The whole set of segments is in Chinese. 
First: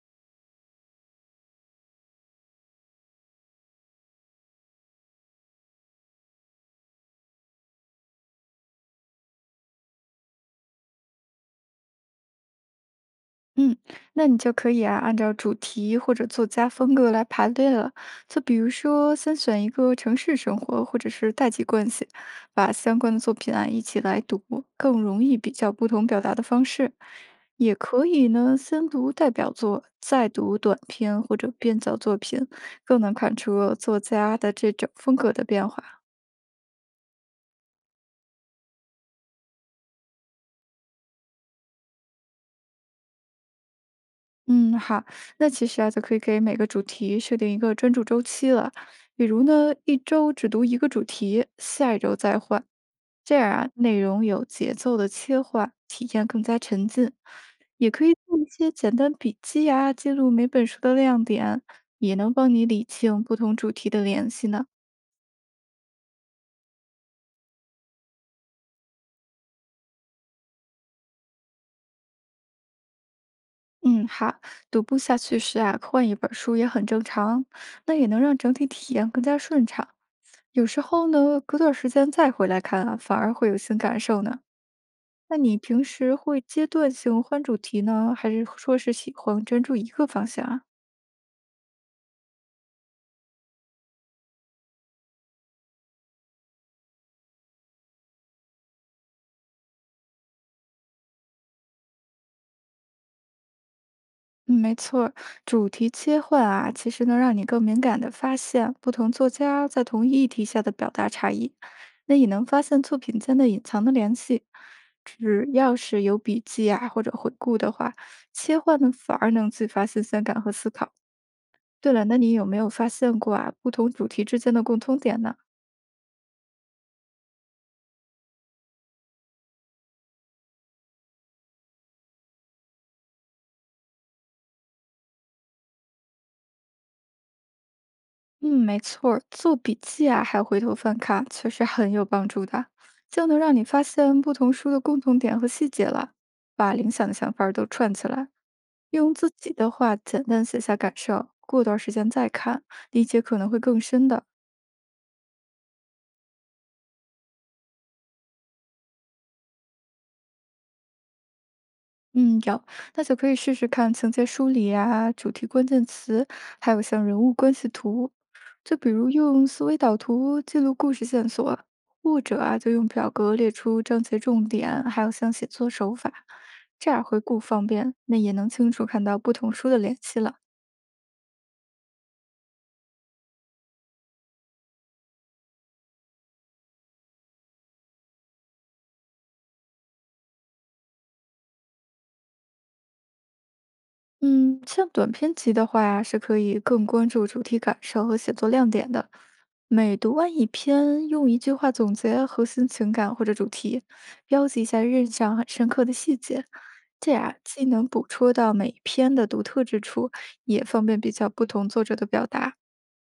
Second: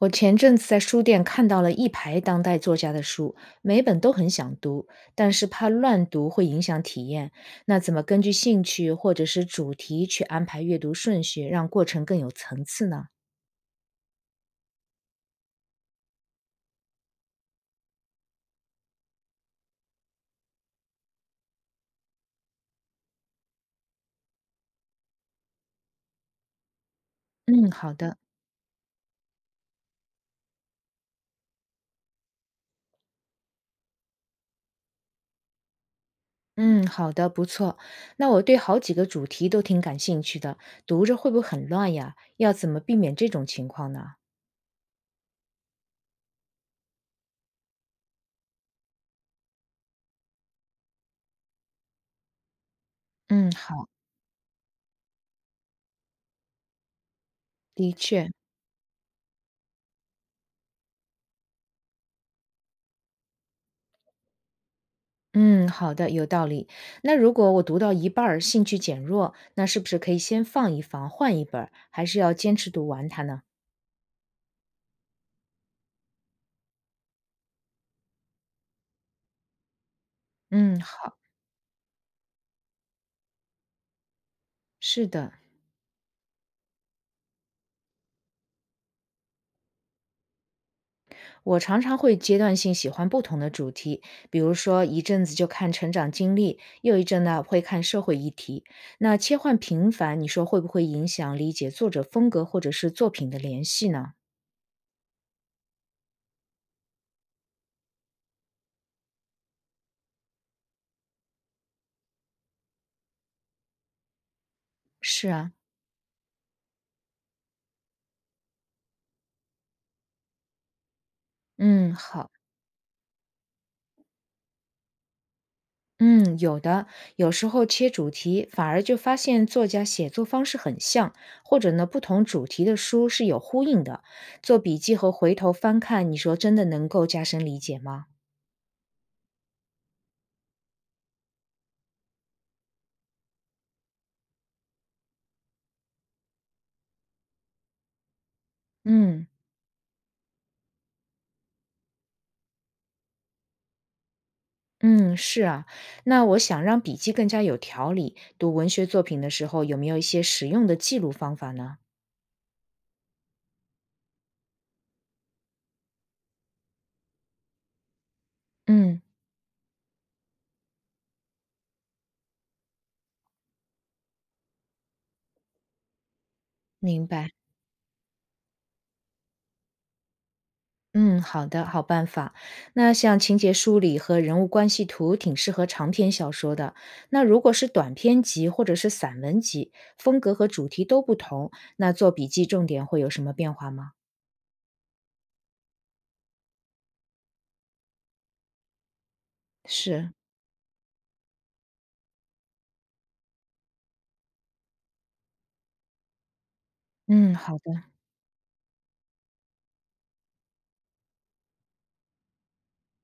我前阵子在书店看到了一排当代作家的书，每本都很想读，但是怕乱读会影响体验。那怎么根据兴趣或者是主题去安排阅读顺序，让过程更有层次呢？嗯，那你就可以啊，按照主题或者作家风格来排列了。就比如说，先选一个城市生活或者是代际关系，把相关的作品啊一起来读，更容易比较不同表达的方式。嗯，也好可的。以呢，先读代表作，再读短篇或者编造作品，更能看出作家的这种风格的变化。嗯，好的，不错。那我对好几个主题都挺感兴趣的，读着会不会很乱呀？要怎么避免这种情况呢？嗯，好，那其实啊，就可以给每个主题设定一个专注周期了。比如呢，一周只读一个主题，下一周再换。这嗯，样啊，好，内容有节奏的切换，体验更加沉浸。也的可以确。做一些简单笔记啊，记录每本书的亮点，也能帮你理清不同主题的联系呢。嗯，好的，有道理。那如果我读到一半儿兴趣减弱，那是不是可以先放一放，换一本儿还是要坚持读完它呢？嗯，好，读不下去时啊，换一本书也很正常，那也能让整体体验更加顺畅。有嗯，时候好，呢，隔段时间再回来看啊，反而会有新感受呢。是的，那你平时会阶段性换主题呢，还是说是喜欢专注一个方向啊？我常常会阶段性喜欢不同的主题，比如说一阵子就看成长经历，又一阵呢会看社会议题。那切换频繁，你说会不会影响理解作者风格或者是作品的联系呢？嗯，没错儿，主题切换啊，其实能让你更敏感地发现不同作家在同一议题下的表达差异，那也能发现作品间的隐藏的联系。是只啊，要是有笔记啊或者回顾的话，切换呢反而能激发新鲜感和思考。对嗯，了，那好。你有没有发现过啊，不同主题之间的共通点呢？嗯，有的，有时候切主题，反而就发现作家写作方式很像，或者呢，不同主题的书是有呼应的。做笔记和回头翻看，你说真的能够加深理解吗？嗯，没错儿，做笔记啊，还有回头翻看，确实很有帮助的，就能让你发现不同书的共同点和细节了，把零散的想法儿都串起来。用嗯自己的话简单写下感受，过段儿时间再看，理解可能会更深的。嗯，是啊。那我想让笔记更加有条理，读文学作品的时候，有没有一些实用的记录方法呢？嗯，有，那就可以试试看情节梳理啊、主题关键词，还有像人物关系图，就比嗯，如用思维导图记录故事线索，或者啊，就用表格列出章节重点，还有像写作手法，这样明回白。顾方便，那也能清楚看到不同书的联系了。嗯，好的，好办法。那像情节梳理和人物关系图，挺适合长篇小说的。那如果是短篇集或者是散文集，风格和主题都不同，那做笔记重点会有什么变化吗？嗯，像短篇集的话呀，是可以更关注主题感受和写作亮点的。每是，读完一篇，用一句话总结核心情感或者主题，标记一下印象很深刻的细节，这嗯，样好既的，能捕捉到每一篇的独特之处，也方便比较不同作者的表达。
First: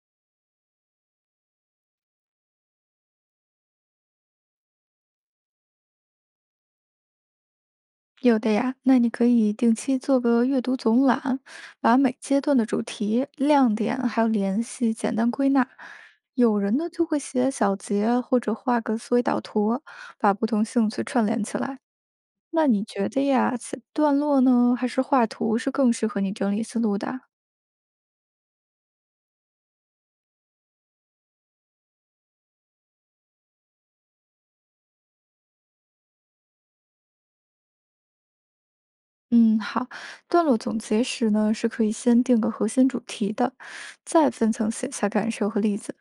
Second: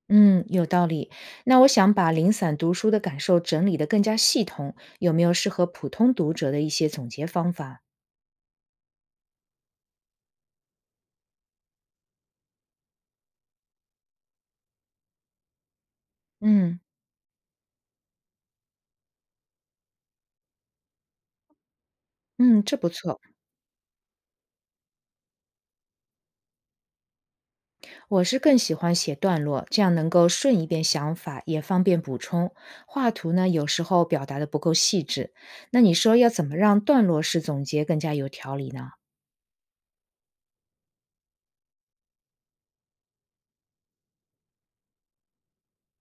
嗯，有道理。那我想把零散读书的感受整理得更加系统，有没有适合普通读者的一些总结方法？有的呀，那你可以定期做个阅读总览，把每阶段的主题、亮点还有联系简单归纳。有人嗯呢就会写小结或者画个思维导图，把不同兴趣串联起来。嗯，那这你不觉错。得呀，写段落呢，还是画图是更适合你整理思路的？我是更喜欢写段落，这样能够顺一遍想法，也方便补充。画图呢，有时候表达的不够细致。那你说要怎么让段落式总结更加有条理呢？嗯，好，段落总结时呢，是可以先定个核心主题的，再分层写下感受和例子。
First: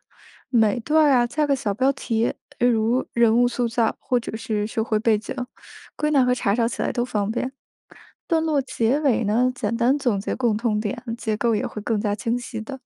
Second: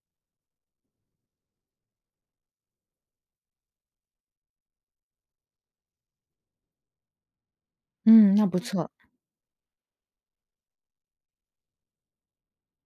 每段儿啊加个小标题，例如人物塑造或者是社会背景，归纳和查找起来都方便。嗯，段那不落错。结尾呢，简单总结共通点，结构也会更加清晰的。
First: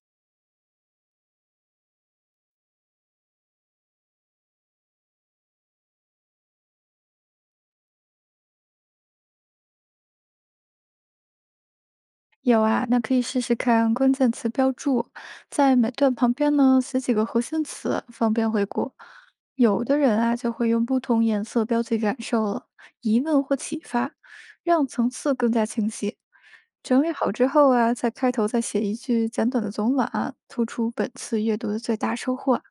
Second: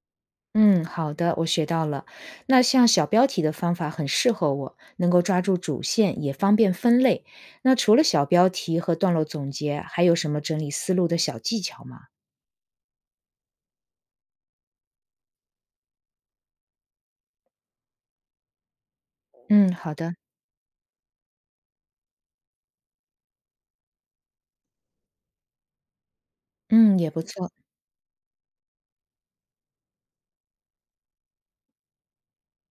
嗯，好的，我学到了。那像小标题的方法很适合我，能够抓住主线，也方便分类。那除了小标题和段落总结，还有什么整理思路的小技巧吗？有啊，那可以试试看关键词标注，在每段旁边呢写几个核心词，方便回顾。嗯，有好的的。人啊就会用不同颜色标记感受了，疑问或启发，让层次更加清晰。嗯，整也理不好之错。后啊，在开头再写一句简短的总览，突出本次阅读的最大收获。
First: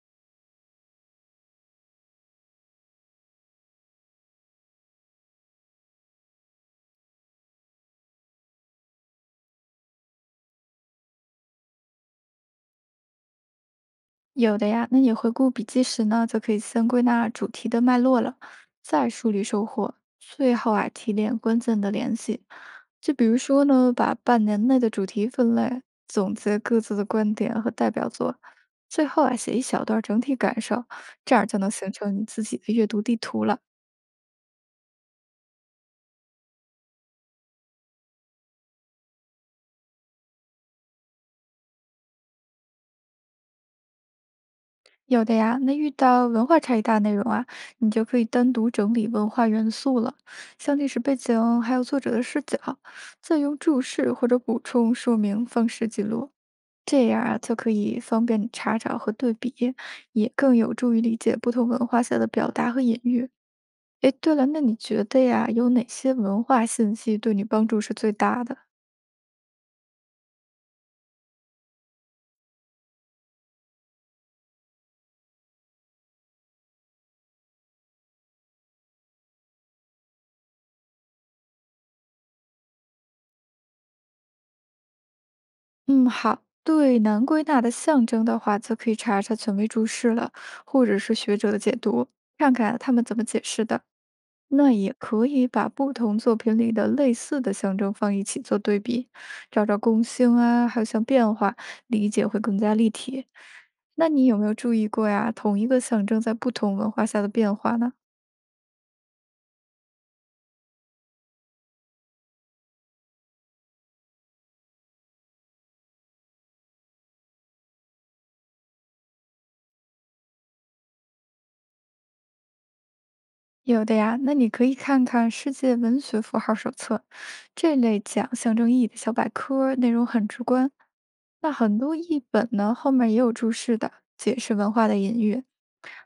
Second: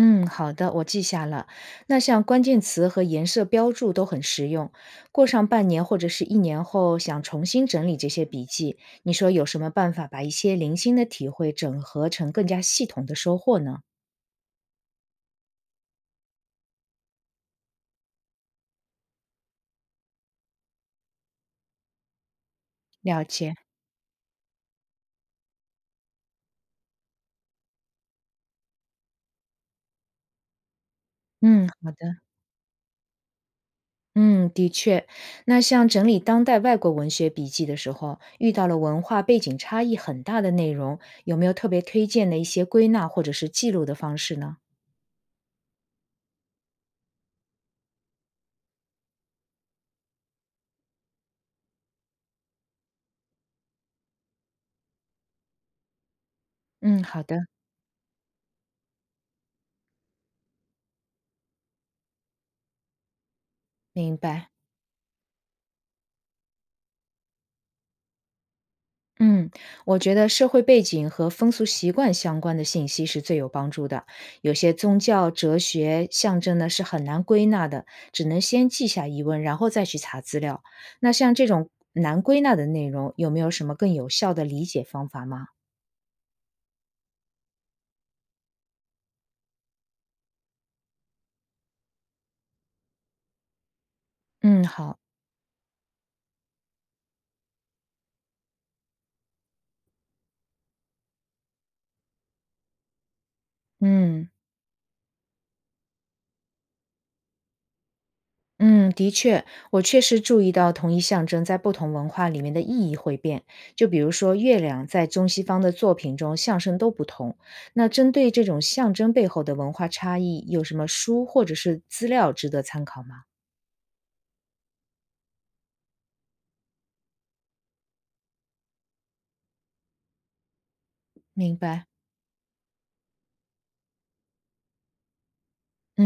嗯，好的，我记下了。那像关键词和颜色标注都很实用。过上半年或者是一年后，想重新整理这些笔记，你说有什么办法把一些零星的体会整合成更加系统的收获呢？有的呀，那你回顾笔记时呢，就可以先归纳主题的脉络了，再梳理收获，最后啊提炼关键的联系。就了比如解，说呢，把半年内的主题分类，总结各自的观点和代表作，最后啊写一小段整体感受，这样就嗯，能好形成的。你自己的阅读地图了。嗯，的确，那像整理当代外国文学笔记的时候，遇到了文化背景差异很大的内容，有没有特别推荐的一些归纳或者是记录的方式呢？有的呀，那遇到文化差异大的内容啊，你就可以单独整理文化元素了，像历史背景，还有作者的视角，再用注释或者补充说明方式记录，嗯，这样好啊的，就可以方便你查找和对比，也更有助于理解不同文化下的表达和隐喻。诶，明对了，白。那你觉得呀，有哪些文化信息对你帮助是最大的？嗯，我觉得社会背景和风俗习惯相关的信息是最有帮助的。有些宗教、哲学、象征呢是很难归纳的，只能先记下疑问，然后再去查资料。那像这种难归纳的内容，有没有什么更有效的理解方法吗？嗯，好。对难归纳的象征的话，则可以查查权威注释了，或者是学者的解读，看看他们怎么解释的。嗯，那也好，可以把不同作品里的类似的象征放一起做对比，找找共性啊，还有像变化，理解会更加立体。那你嗯。有没有注意过呀？同一个象征在不同文化下的变化呢？嗯，的确，我确实注意到同一象征在不同文化里面的意义会变。就比如说，月亮在中西方的作品中象征都不同。那针对这种象征背后的文化差异，有什么书或者是资料值得参考吗？有的呀，那你可以看看《世界文学符号手册》这类讲象征意义的小百科，内容很直观。那明很白。多译本呢，后面也有注释的，解释文化的隐喻，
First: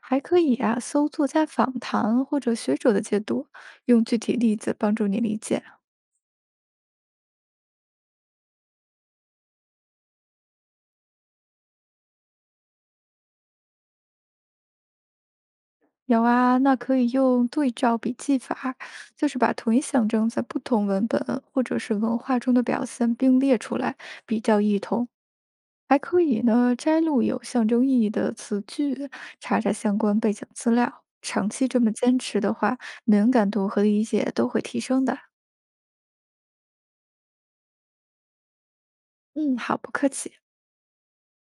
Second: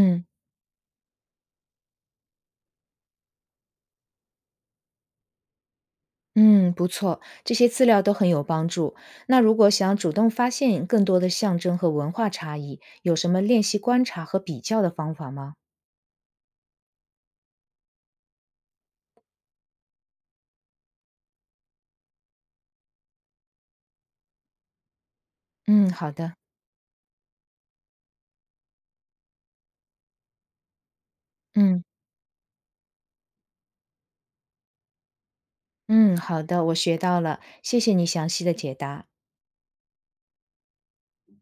还可以啊搜作家访谈或者学者的解读，用具体例子帮助你理解。嗯，不错，这些资料都很有帮助。那如果想主动发现更多的象征和文化差异，有什么练习观察和比较的方法吗？有啊，那可以用对照笔记法，就是把同一象征在不同文本或者是文化中的表现并列出来，比较异同。嗯，还好可的，以呢，摘录有象征意义的词句，查查相关背景资料。长期这嗯。么坚持的话，敏感度和理解都会提升的。嗯，好的，我学到了，谢谢你详细的解答。嗯，好，不客气。